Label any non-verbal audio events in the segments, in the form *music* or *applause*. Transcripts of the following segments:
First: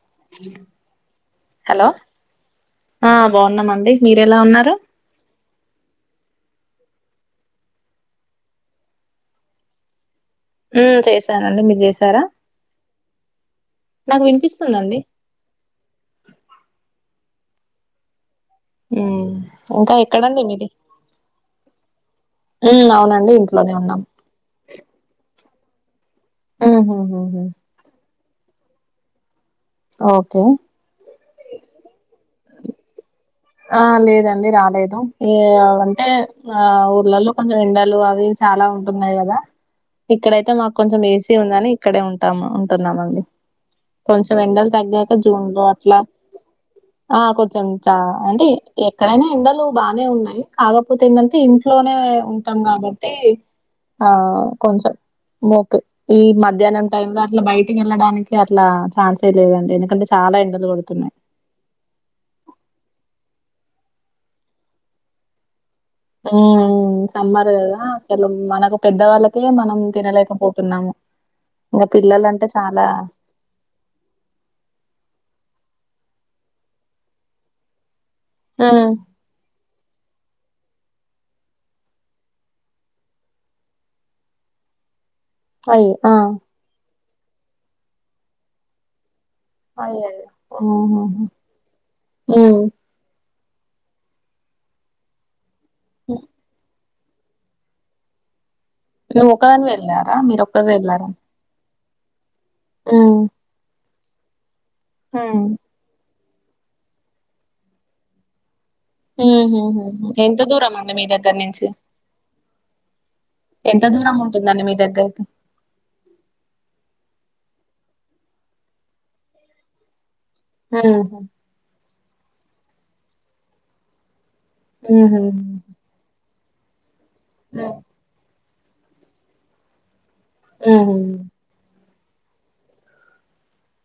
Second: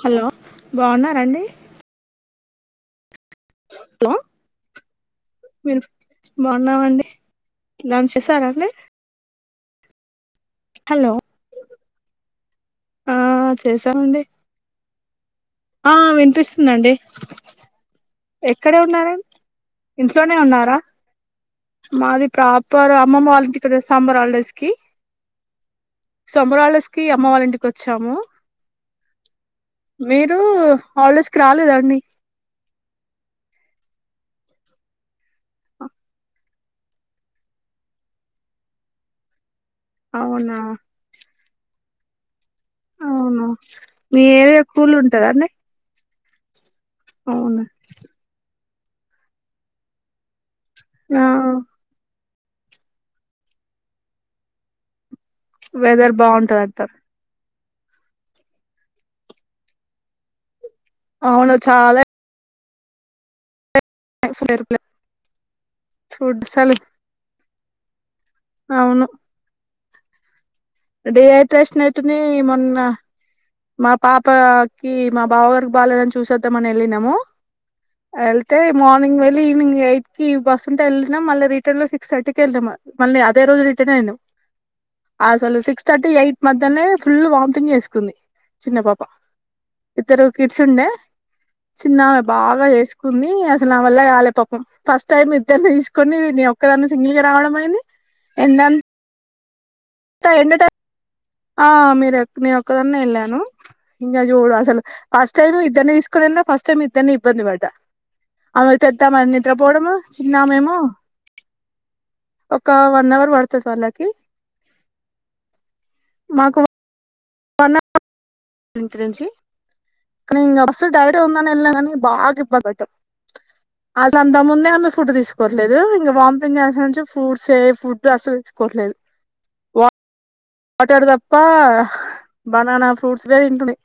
Hello బావున్నారండి hello ఆ బాగున్నామండి మీర ఎలా ఉన్నారు మీరు బాగున్నామండి లంచ్ చేసారండి హలో చేశానండి మీరు చేస సార ఆ చేశామండి ఆ వినిపిస్తుందండి ఎక్కడ ఉన్నారూ మ్మ్ ఇంకా ఇంట్లోనే ఎక్కడండి మీది ఉన్నారా మాది మ్మ్ ప్రాపర్ అమ్మమ్మ అవునండి వాలంటి ఇంట్లోనే త ఉన్నాం సాంబార్ హాలిడేస్ కి సమ్మర్ మ్మ్ హాలిడేస్ కి హ్మ్ అమ్మ వాళ్ళ హ్మ్ ఇంటికి వచ్చాము మీరు ఓకే హాలిడేస్ రాలేదాండి ఆ లేదండి రాలేదు ఏ అంటే ఆ ఊర్లల్లో కొంచెం ఎండలు అవి చాలా ఉంటున్నాయి కదా ఇక్కడయితే అవునా మాకు కొంచెం ఏసి ఉందని ఇక్కడే ఉంటాము ఉంటూన్నామండి అవును మీ కొంచెం ఏరియా ఎండలు కూల్ తగ్గాక జూన్ ఉంటదండి లో అట్లా ఆ అవును కొంచెం చా అంటే ఎక్కడైనా ఎండలు బానే ఉన్నాయి కాకపోతే ఆ ఏందం టే ఇంట్లోనే ఉంటాం కాబట్టి ఆ కొంచెం ఓకే వెదర్ ఈ బాగుంటది మధ్యాహ్నం అంటారు టైమ్ లో అట్లా బయట ఎళ్ళడానికి అట్లా చాన్సే లేదండి ఎందుకంటే చాలా ఎండలు కొడుత అవును చాలా యాక్సిడెంట్లే ఓ ఒ సమ్మర్ కదా అసలు మనకు పెద్ద అవును వాళ్ళకే మనం తినలేక పొ డిహైడ్రేషన్ అయితుంది మొన్న చాలా మా పాపకి మా బావగారికి బాగాలేదని చూసేద్దామని వెళ్ళినాము యేళ్తే ఆ! మార్నింగ్ వెళ్లి ఈవనింగ్ ఎయిట్ కి బస్ ఉంటే ఎల్లినం మళ్ళ రిటర్న్ లో సిక్స్ థర్టీ క వెదాం మళ్ళీ అదే రోజు రిటర్న్ అయినం అసలు సిక్స్ అయ్యో! థర్టీ ఆ! ఎయిట్ మధ్యనే ఫుల్ వామ్థింగ్ చేసుకుంది చిన్న పాప ఇద్దరు అయ్యయ్యో! కిడ్స్ ఉండే ఆహాహా! చిన్నామే బాగా హ్మ్. చేసుకుంది నా వల్ల కాలే పాపం ఫస్ట్ టైం ఇద్దర్ని తీసుకొనీ హ్మ్. నేనోక్కదా సింగిల్ గా రావడం అయింది ఎ నువ్ ఒక్కదానివేనా వెళ్ళారా మీరు ఒక్కరు వెళ్ళారా ఆ మీర నేను ఒక్కదాన్నే వెళ్ళాను ఇంగ జూడు అసలు ఫస్ట్ హ్మ్. టైం ఇద్దర్ని తీ క్కడ ఫస్ట్ టైం ఇద్దర్ని ఇబ్బంది పెట్టా ఆమె పెద్దామె నిద్రపోవడము హుహుహుహు. ఎంత దూరం చిన్నామేమొ అండి మీ దగ్గర నుంచి? ఒక వన్ అవర్ పడుతుంది ఎంత వాళ్ళకి దూరం ఉంటుందండి మీ దగ్గరకి ఎంత నుంచి అసలు టైట్ హుహు. గుందని వెళ్ళా కానీ బాగా ఇబ్బంది పడ్డం అసల్ ఇంగ అంతకు ముందే అమె ఫుడ్ హుహు. తీసుకోవట్లేదు ఇంగ వామ్ ఇంగ సంచేస్ ఫ్రూట్సే హ్మ్. ఫుడ్స్ అస్సలు కోట్లేదు వా హుహు. మాటడదప్పా బనానా ఫ్రూట్స్సే వే తింటున్ంది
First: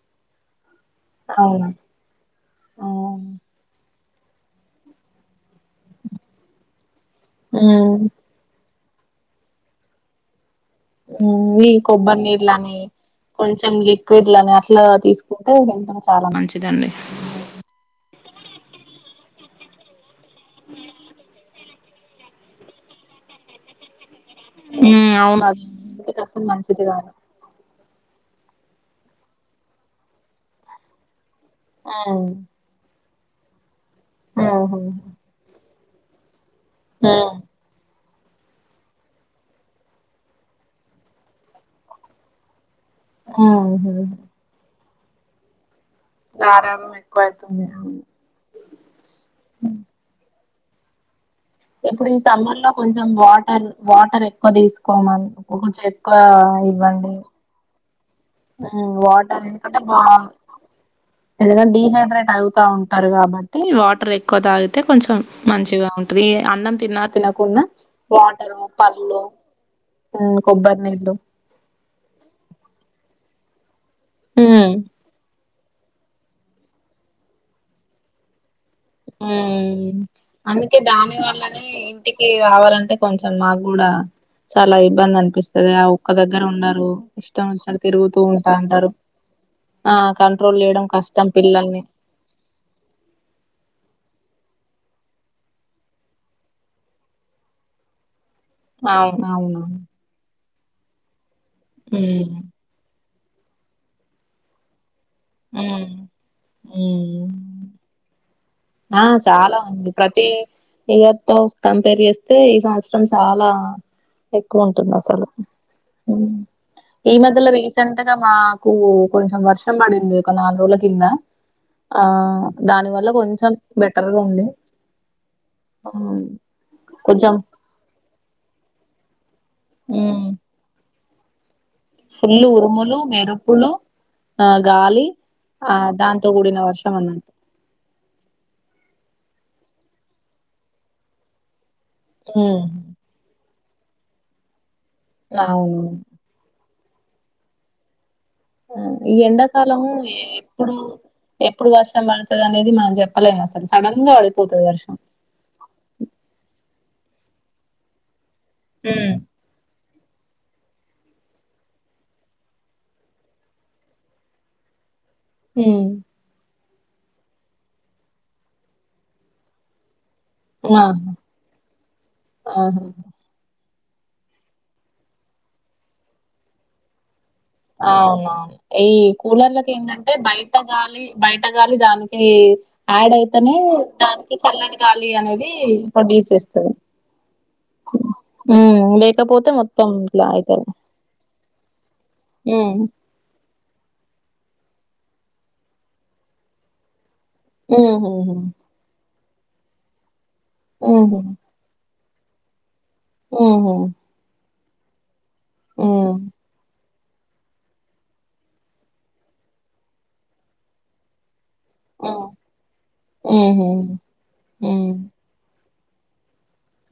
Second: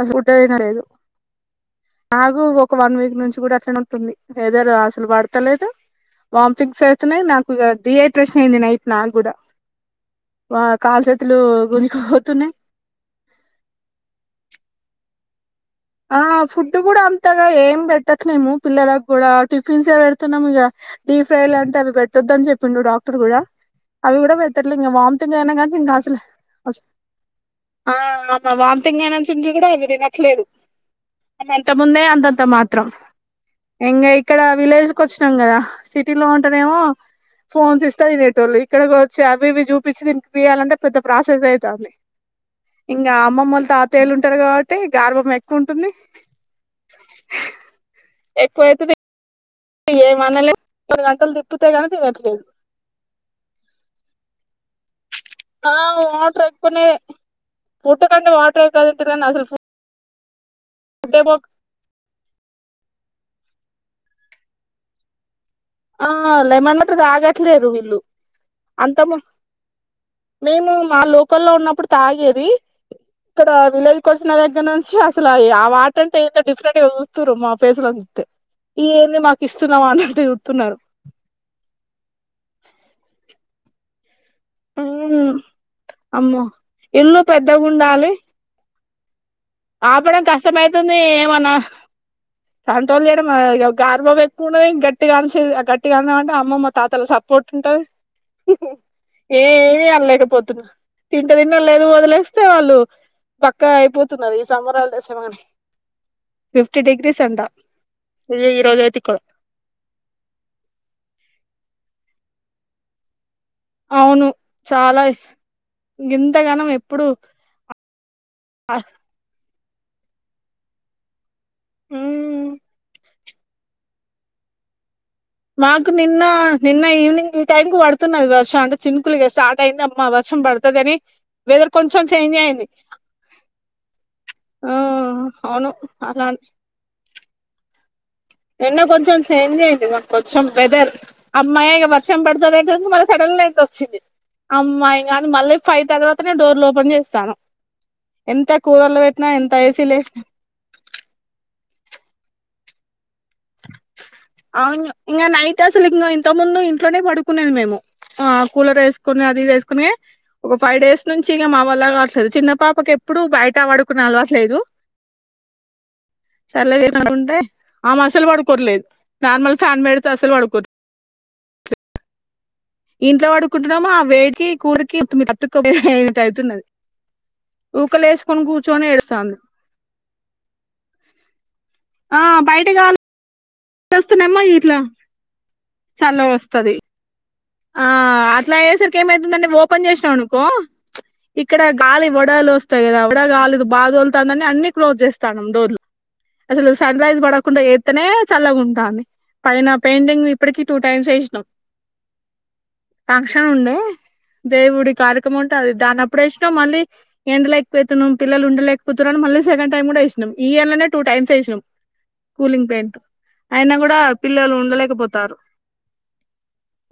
అసలు ఆ ఫుడ్డే తినలేదు అవునా! నాకూ ఒక వన్ వీక్ హ్మ్. నుంచి కూడా అట్లానే ఉంటుంది వెదర్ ఆసలు పడుత పడుత లేదు వామితింగ్స్ అవుతున్నాయి నాకు హ్మ్. డిహైడ్రేషన్ అయింది నైట్ నా కూడ వా ఇవి కొబ్బరి నీళ్లని కొంచెం లిక్విడ్లని అట్లా తీసుకు ఆ ఫుడ్ కూడా అంతగా ఏం పెట్టట్ పెట్లేము పిల్లలకు కూడా టిపీన్స్ పెడుతున్నమిగ దీ ఫ్రైలు అంటారు పెట్టొద్దని చెప్పిండు డాక్టర్ కూడా అవి కూడా పెడతర్లే ఇంగా హ్మ్. వామ్తింగ్ అవును. అది అయినాక ఇంకా అసలు హెల్త్‌కి మంచిది కాదు. ఆ ఆ ఆ వాంతింగ్ అయినుంచి కూడా అవి తినట్లేదు అది అంతకు ముందే హ్మ్. అంతంత మాత్రం ఇంగ ఇక్కడ హుహు. విలేజ్కి వచ్చినాం కదా సిటీ లోన్ ఉంటాదేమో హ్మ్. ఫోన్ సేస్ అంతాతినేటోల్లే ఇక్కడకి వచ్చి అవి ఇవి చూపించి తీనిపీయాలంటే పెద్ద ప్రాసెస్ అయితుంది ఇంకా అమ్మమ్మల్లు హుహు. తాతయ్యల్లు ఉంటారు కాబట్టి అంతె గార్వం అయి కొంటుంది గారాభం ఎక్కువ అయితుంది ఇగ ఏమనలేం కొన్నీ గంటలు తిప్పితే గాని ఇప్పుడు ఈ తినట్లేదు సమ్మర్ లో కొంచెం వాటర్ వాటర్ ఎక్కువ తీసుకు కొమాల్ ఆ కొంచెం ఎక్కువ వాటర్ ఎక్కువనే ఇవ్వండి పుట్టకంటే వాటర్ హు ఎక్కువ తింటారు కానీ వాటర్ అసలు ఎందుకంటే బా ఫుడ్ ఏమో ఏదైనా డీహైడ్రేట్ అవుతా ఉం ంటారు కాబట్టి వాటర్ ఎక్కువ తాగితే కొంచెం మంచిగా ఆ ఉంటుది అన్నం లెమన్ వాటర్ తిన్నా తినకుండా తాగట్లేరు వీళ్ళు వాటరు అంత పళ్ళు, మేము కొబ్బరి మా నీళ్ళు ఇక్కడా విలై వచ్చిన దగ్గర ఉమ్, నుంచి అసలు అయ్యా వాట్ అంత డిఫరెంట్గా చూస్త మా ఫేస్ లోంతే ఈ ఏంది మాకు ఇస్తున్నావా ఉమ్. అన్నట్టు చూస్తున్నారు అందుకే దాని వల్లనే ఇంటికి రావాలంటే కొం చెం మాగుడా చాలా ఇబ్బంది అనిపిస్తుంది ఆ ఉక్క అమ్మో దగ్గర అందరూ ఇల్లు ఇష్టం పెద్దగా వచ్చిన ఉండాలి తిరుగుతూ ఉంటా అంటారు ఆ ఆపడం కంట్రోల్ కష్టమ చేయడం అైతుంది కష్టం ఏమన్నా పిల్లల్ని కంట్రోల్ చేయడం య గార్బాబ ఎక్కువ ఉన్నది గట్టిగాని గట్టిగాని అంటే అమ్మమ్ మా తాతల సపోర్ట్ ఉంటది అవును ఏమి అనలేకపోతున్నా ఇ క్కన్న లేదు ఉమ్ వదిలేస్తే వాళ్ళు పక్క అయిపోత్ తున్నారు ఈ సమ్మర్ హాలిడేస్ న్నామ అని ఫిఫ్టీ డిగ్రీస్ ఉమ్ ఉంట ఆ చాలా ఉంది ప్రతి ఇయర్ త కంపేర్ చేస్తే ఈ సంవత్సరం చాలా లా అవును ఎక్కువ ఉంటుంది చాలా అసలు ఇంతగానం ఎప్పుడు ఈ మధ్యలో రీసెంట్ గా మాకు కొంచం వర్ష ర్షం పడింది ఒక నాలుగు రోజుల కింద ఆ దాని వల్ల కొం బెటర్గా ఉంది మాకు నిన్న హ్మ్. నిన్న కొంచెం ఈవినింగ్ ఈ టైం కు పడుతున్నది వర్షం అంటే చిన్నకులుగా స్ ర్ట అయిందమ్మ వర్షం పడతదీ అని బీ ఫుల్లు ఉరుములు మెరుపులు ఆ గాలి అవును ఆ దాంతో అలా కూడిన వర్షం అన్న ఎండ కొంచెం చేంజ్ అయ్యింది గా కొంచెం వెదర్ అమ్మాయా ఇగ వర్షం హ్మ్ పడుతుంది మళ్ళీ సడన్ గా అమ్మాయి కానీ మళ్ళీ ఫై అవును తర్వాతనే డోర్ లో కొజే చేస్తాను ఎంత కూలర్లు ఈ పెట్టినా ఎంత ఎండాకాలము ఏసీలు వేసినా ఎప్పుడు ఎప్పుడు వర్షం పడుతది అనేది మన చెప్ప అవును ఇంకా నైట్ాసులు ఇంత ముందు ఇట్లోనే పడుకునేది మేము కూలర్ హ్మ్ వేసుకొని అది ఇది వేసుకుొని ఒక ఫైవ్ డేస్ నుంచి ఇంక మా వాళ్ళ కా అవట్లేదు చిన్న పాపకి ఎప్పుడుూ బయట పడుకునె అలవాటు లేదు హు సల్లసుంటే అమే అస పడుకోవట్లేదు నార్మల్ ఫ్యాన్ పెడితే సలు పడుకోవ ఆహా ఆహా ఇంట్లో పాడు కుంటున్నాముో ఆ వేడికి కూరకి కతుకు ఏ అవుతున్నది ఊకలేసుకొని అవునవును కూర్చొని ఈ ఏడుస్తాంది కూలర్లకి ఏంటంటే బయట గాలి బయట అండగాలి ఆ దానికి బయట గాలి యాడ్ అయితేనే దానికి వస్తేనేమో ఇట్లా చల్లని గాలిీ అనేది చల్ల ప్రొడ్యూస్ చేస్తుంది వస్తది ఆ అట్లా అయ్యేసరికి ఏమైతుందండి లేకపోతే ఓపెన్ మొత్తం చేసినావు ఇట్లా అనుకో అయితది ఇక్కడ గాలి వడలు వస్తాయి హ్మ్ కథ వడ లాగాడు బాధోలుతాందని అన్ని క్లోజ్ చేస్తానుం డోర్లు అసలు స రైస్ పడకుండా హ్మ్ ఎత్త్తనే హు చల్లగుంటంది న పెయింటింగ్ వి ఇప్పటికి టూ హ్మ్ టైమ్స్ హు వేసినామ్ ఫంక్షన్ హ్మ్ ఉండే హు దేవుడి కారు క్క ఉంటుంది దా హ్మ్ అప్పుడుేసినామ మళ్ళీ ఎండలో ఎక్కుపోతున్నా పిల్లు ఉండలేకపోతున్నా మళ్ళని సెకండ్ టైం కూడా వేసినామ్ ఈయలనే టూ టైమ్స్ వేసినామ్ కూలింగ్ పెయింట్ హ్మ్ హు అయినా కూడా పిల్లలు హ్మ్ ఉండలేకపోతారు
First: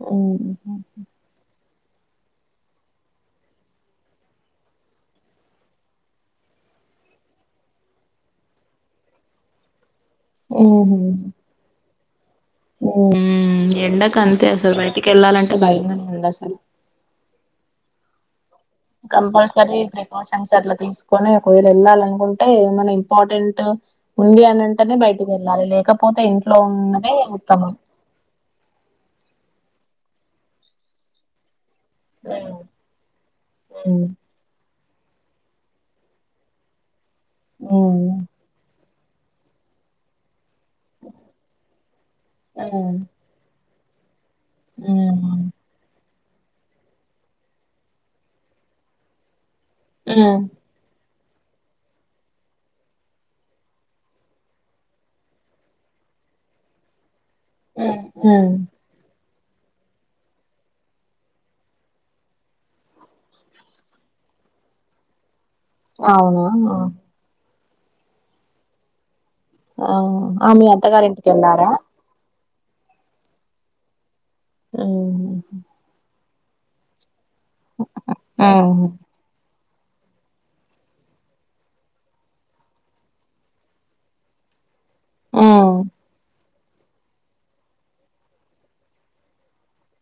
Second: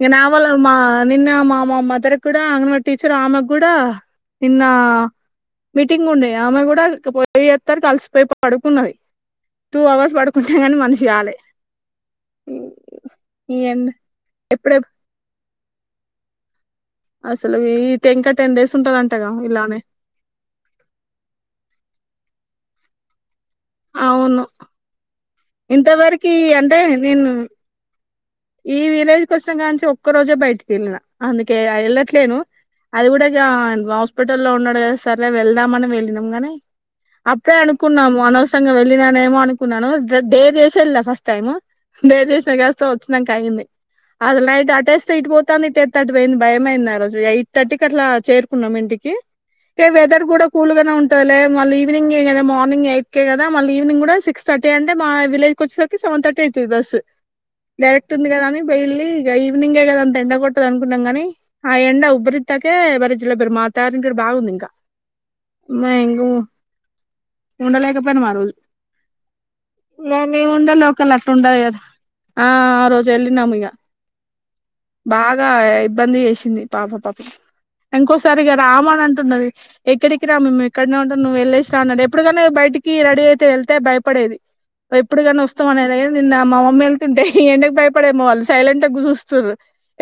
ఇ ఉహు నవలమ్మా నిన్న మా మా మదర్ కూడా ఆంగనవాడి టీచర్ ఆమెకు కూడా నిన్న మీటింగ్ ఉండే ఆమె కూడా పోయిత్తరు ఆలిసిపోయి పడుకున్నది టూ అవర్స్ పడుకున్నది కానీ మనిషి కాలే ఉ ఎండ కంతే అసలు ఎప్పుడె బయటికి వెళ్లాలంటే భయమైతుంది ఏంది అసలు అసలు ఈ టెంక కంపల్సరీ ప్రికాషన్ అట్ల తీసుకొని ఒకవేళ వెళ్లాలనుకుంటే టె ఏమన్నా ఇంపార్టెంట్ ఉంది అవును అనంటనే బయ క వెళ్ళాలి లేకపోతే ఇంతవరకి ఇంట్లో అంటే ఉన్నదే నేను ఉత్తమం ఈ విలేజ్ కొచ్చిన కానుంచి ఒక్క రోజే బయటికి వెళ్ళిన అందుకే వెళ్ళట్లేను అది కూడా ఇగ ఉమ్ హాస్పిటల్ లో ఉన్నాడు కదా సర్లే వెళ్దామని వెళ్ళినాం గానీ అప్పుడే ఉమ్ అనుకున్నాము అనవసరంగా వెళ్లిన ఏమో అనుకున్నాను దే దే *unintelligible* ఫస్ట్ టైమ్ ఉమ్ *unintelligible* *unintelligible* అది నైటు అటేస్తే ఉమ్ ఇటు పోతుంది ఈటెస్తే అటు పోతుంది పోయింది భయమైంది ఆ రోజు ఎయిట్ థర్టీకి అట్లా చేరుకున్నాం ఇంటికి ఏ వెదర్ ఉమ్ కూడా కూల్ గానే ఉంట లే మళ్ళీ ఈవినింగ్ ఏదా మార్నింగ్ ఎట్ కదా మళ్ళ ఈవినింగ్ కూడా సిక్స్ థర్టీ అంటే మా విలేజ్కి వచ్చేసరికి సెవెన్ థర్టీ అవుతుంది బస్ ఉమ్ డైరెక్ట్ ఉంది కదా ఉమ్ అని పోయింది ఇంక ఈవినింగే కదా అంత ఎండ కొట్టదు అనుకున్నాం కాని ఆ ఎండ ఉబ్బరిత్తాకే ఎవరిజల పరు మాత ఇంటారు బాగుంది ఇంకా అవునా ఆ ఉండలేకపోయినం ఆరోజు ఆ ఆ మీ అత్తగారి ఇంటికి ఉండదు వెళ్ళారా కదా ఆ ఆ రోజు వెళ్ళనము ఇగ ఉమ్ బాగా ఇబ్బంది చేసి తింది పాప పాపం ఇంకోసారిగ ఉమ్ రాము అని అంటున్నది ఎక్కడికి రాము మేము ఇక్కడనే ఉంటం నువ్వు వెళ్లేసి రా అన్నాడు ఎప్పుడుకనే బయటికి రెడీ అయితే వేళ్తే భయపడేది ఎప్పుడు కానీ వస్తాం ఉమ్ అనేది ఏంది నమామ మేం ఉంటే ఈ ఎండకు భయపడే మవాళ్ళు సైలెంట్ గా చూస్తుర్రు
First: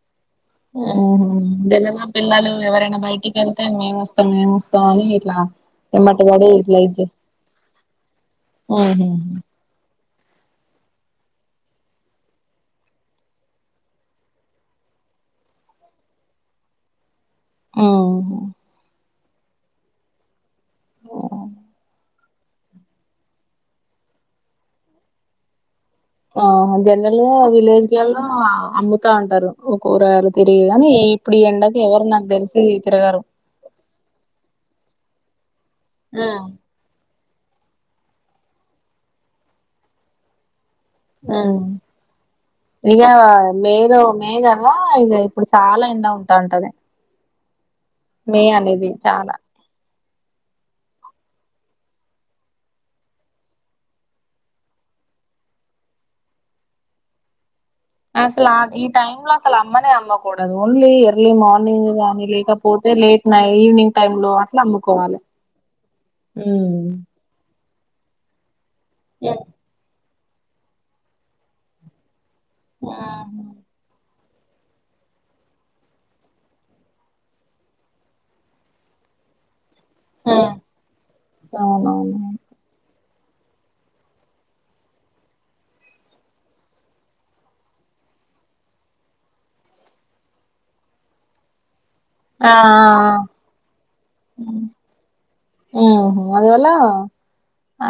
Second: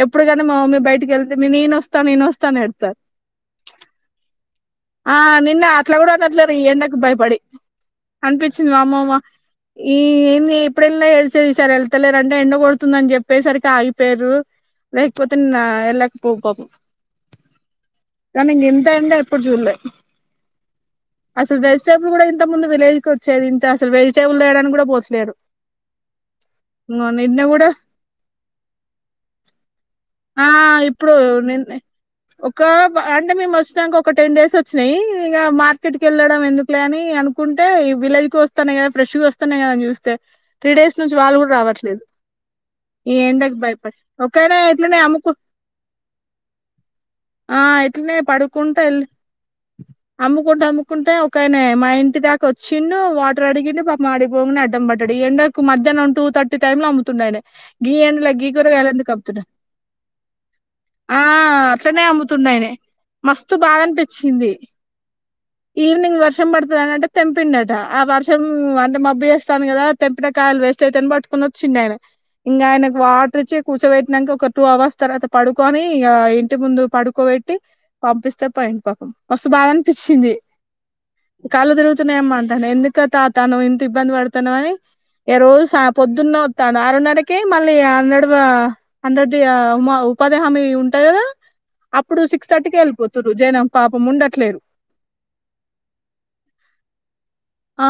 ఇప్పుడు కాని మా మమ్మీ బయటకి వెళ్తే నేనొస్తా జనరల్గా నేనొస్తా పిల్లలు అనేస్తారు ఎవరైనా బయటికి వెళ్తే మేము వస్తాం మేము వస్తాం అని ఆ ఇట్లా నిన్న అట్లా కూడా ఎమ్మట పడి అన్నట్లేదు ఈ ఇట్లా ఎండకు ఇది భయపడి అనిపించింది వా అమ్మే ఉహు వా ఈ ఏంది ఏప్రిల్ లో ఏసేది ఈసారి ఎల్ అత్తలేరంటే ఎండ కొడుతుందని చెప్పేసరికి ఆగిపోయరు లేకపోతే వెళ్ళకపో పాబు కాని ఇంత ఎండ ఏ ఎప్పుడు జూల్లే అసలు వెజిటేబుల్ కూడా ఇంత ముందు విలేజ్ కి వచ్చేది ఇంత అసలు వెజిటేబుల్ తేడానికి కూడా పోసలేడు ఆ జనరల్ గా విలేజ్ లలో అమ్ముతా ఉంటారు ఓ కూరగాయలు ఆ తిరిగి గాని ఇప్పుడు ఈ నిన్న ఎండకి ఎవరు నాకు ఒక తెలిసి తిరగరు ఇగ మా ఇక్కటికి కెళ్ళడం ఎందుకులే అని అను కుంటే ఈ విలేజ్ కు వస్తన్నాయ ఫ్రెష్ గా వస్తన్నాయా అని చూస్తే త్రీ డేస్ నుంచి వాళ్ళ కూడా ఉమ్ రావ ఇక మే లో మే ఒకవేళ కదా ఇట్లనే ఇగ అమ్ముకు ఇప్పుడు చాలా ఎండ ఉంటా ఉంటది ఆ ఇట్లనే మే పడుకుంటా అనేది ఎల్ చాలా అమ్ముకుంటూ అమ్ముకుంటే ఒకనే మా ఇంటి దాకా వచ్చిండు వాటర్ అడిగిండు పాపం ఆడికి పోగనే అడ్డం పడ్డాడు ఎండ కు మధ్యాహ్నం టూ థ ఈ టైం లో అమ్ముతున్నాడే అసలు ఆ ఈ టైం లో అసలు అమ్మనే అమ్మకూడదు ఓన్లీ ఆ ఎర్లీ మార్నింగ్ అట్లనే గాని అమ్ముతుండు ఆయనే లేకపోతే లేట్ నై మస్తు బాధ ఈవినింగ్ టైం లో అనిపించింది అట్లా అమ్ముకోవాలి ఈవినింగ్ వర్షం పడుతది అని అంటే తెంపిండట ఆ వర్షం అంటే మబ్బి చేేస్తాంది కదా తెంపిన కాయలు వేస్ట్ అవుతాయని పట్ ప్ప చిన్నాయన ఇంగ అయనకి వాటర్ ఇచ్చి కూచోబె నక ఒక టూ అవర్స్ తర్వాత పడుకొని ఇంటి ముందు పడుకోబెట్టి పంపిస్తే పోయిండు పాపం మస్తు బాధని కపించింది కళ్ళు అవునవును తిరుగుతున్నాయమ్మ అంటాడు ఎందుక తాతా నువ్ ఇంత ఇబ్బంది పడతనవ్ అని ఏ రోజు షా పొద్దున్న వత్తాను ఆరున్నరకే మళ్ళ హండ్రెడ్ హండ్రెడ్ ఉ ఉపాథిహామీ ఉంటాది కదా అప్పుడు సిక్స్ ఆ థర్టీకి ఆ వెళ్ళిపోతుర్రు జనం పాపం ఉండట్లేరు అదివాల ఆ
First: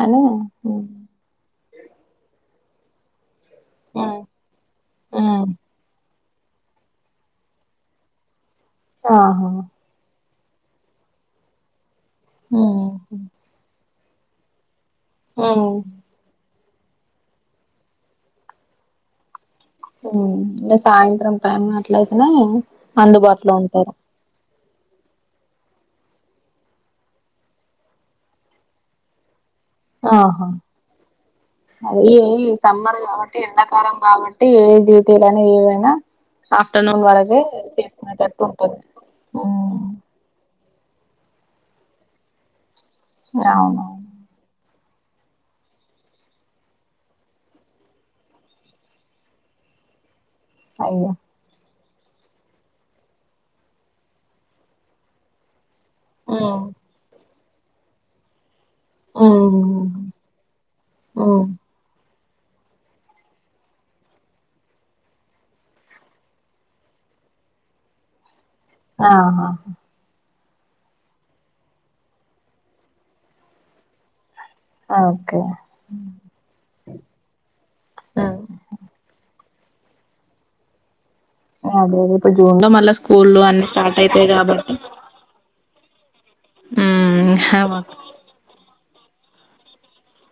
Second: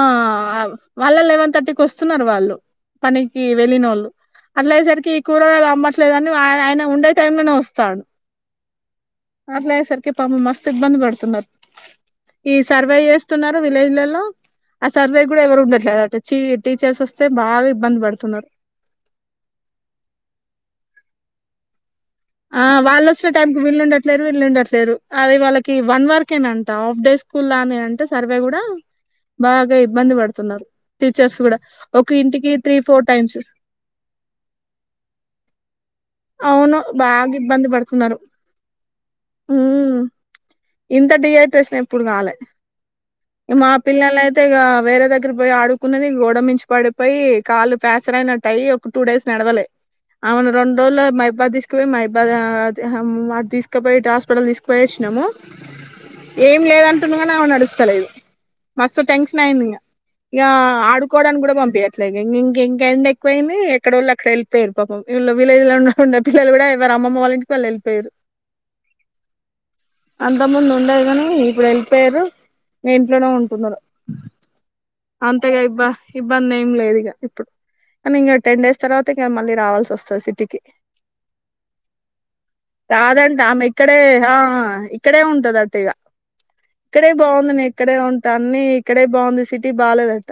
వాళ్ళ లెవెన్ థర్టీ వస్తున్నారు వాళ్ళు పని ఈ వెళ్లినోళ్ళు అట్లైసరికి కూరగాయలమ్మట్లేదని ఆ ఆయన ఉండే టైంలోనే వస్తాడు ఆహా అట్లైసరికే పాపం మస్తు ఇబ్బంది పడుతున్నారు ఈ సర్వే చేస్తున్నారు విలేజ్ లలో హలో ఆ సర్వే కూడా ఎవరు ఉండట్లేద చీ టీచర్స్ వస్తే బాగా ఇబ్బంది పడుతున్నారు హ్మ్ సాయంత్రం టన్ మా ఆ వాళ్ళ వచ్చిన టైంకి వీళ్ళుండట్లేరు వీల్లుు రు అది వాళ్ళకి వన్ వర్కేనంట హాఫ్ డే స్కూల్ ని అంటే సర్వే కూడా బాగా ఇబ్బంది ఆహా పడుతున్నారు టీచర్స్ కూడా ఒక ఇ ఇ ఇంటికి త్రీ సమ్మర్ ఫోర్ కాబట్టి టైమ్స్ ఎండాకాలం కాబట్టి ఏ డ్యూటీలైనా ఏవైనా అవును ఆఫ్టర్నూన్ బాగా వరకు ఇబ్బంది పడుతున్నారు తిసుకునేటట్టు ఉంటుంది ఉమ్, ఇంత డిహైడ్రేషన్ ఎప్పుడు రాలె మా అవును పిల్లలైతే ఇగ వేరే దగ్గర పోయి ఆడుకున్నది గోడ మించి పడిపోయి కాళ్ళు ప్యాచర్ అయినట్టుాయి ఒక టూ డేస్ నడవలే అవును అయ్యో మై పదిస్ మైపది తీసుకుపోయి హాస్పిటల్ తీసుకుపోయి వచ్చినాము ఏం ఉమ్, లేదంటు నువ్వు కానీ ఆమె నడుస్తస్తా లేదు మస్తు టెన్షన్ ఉమ్, అయింది ఇంగ ఇంగ ఆడుకోవడానికి ఉమ్. కూడా పంపయ్ ట్లేదు ఇం ఇంక ఇంకా ఎండా ఎక్కువయింది ఎక్కడోళ్లు అక్కడ వెళ్ళపోయారు పాపం విలేజ్ లో ఉండకుండా పిల్లలు కూడా ఎవారు అమ్మమ్మ వాళ్ళంటికిళ్ళు వెళ్ళిపోయారు ఆహా అంత ముందు ఉండేది కాని ఇప్పుడు వెళ్ళిపోయారు మీ ఇంట్లోనే ఉంటున్నారు ఓకే అంతేగా ఇబ్బ ఇబ్బంది ఏం లేదు ఇక ఇప్పుడు కానీ ఇంకా ఉమ్. టెన్ డేస్ తర్వాత ఇంకా మళ్ళీ రావాల్సి వ స్ సిటీకి అదే రేపు జూన్ లో మళ్ళా రాదంటే స్కూళ్లు ఆమె అన్ని స్టార్ట్ ఇక్కడే అయితయి ఆ కాబట్టి ఇక్కడే ఉంటదట ఇక ఇక్కడే ఉమ్, బాగుంది న హా, ఇక్కడే ఉంటా అన్ని ఇక్కడే బాగుంది సిటీ బాలేదంట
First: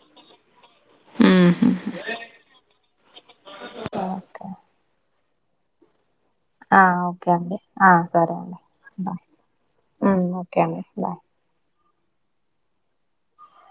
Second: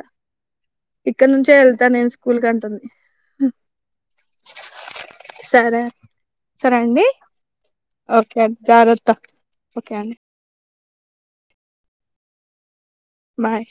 ఇక్కడ నుంచే ఉమ్. వెళ్తా నేను స్కూల్ కి అంటుంది ఓకే సరే సరే ఆ అండి ఓకే అండి ఆ సరే ఓకే అండి జాగ్రత్త బా ఓకే అండి ఓకే అండి బాయ్ బాయ్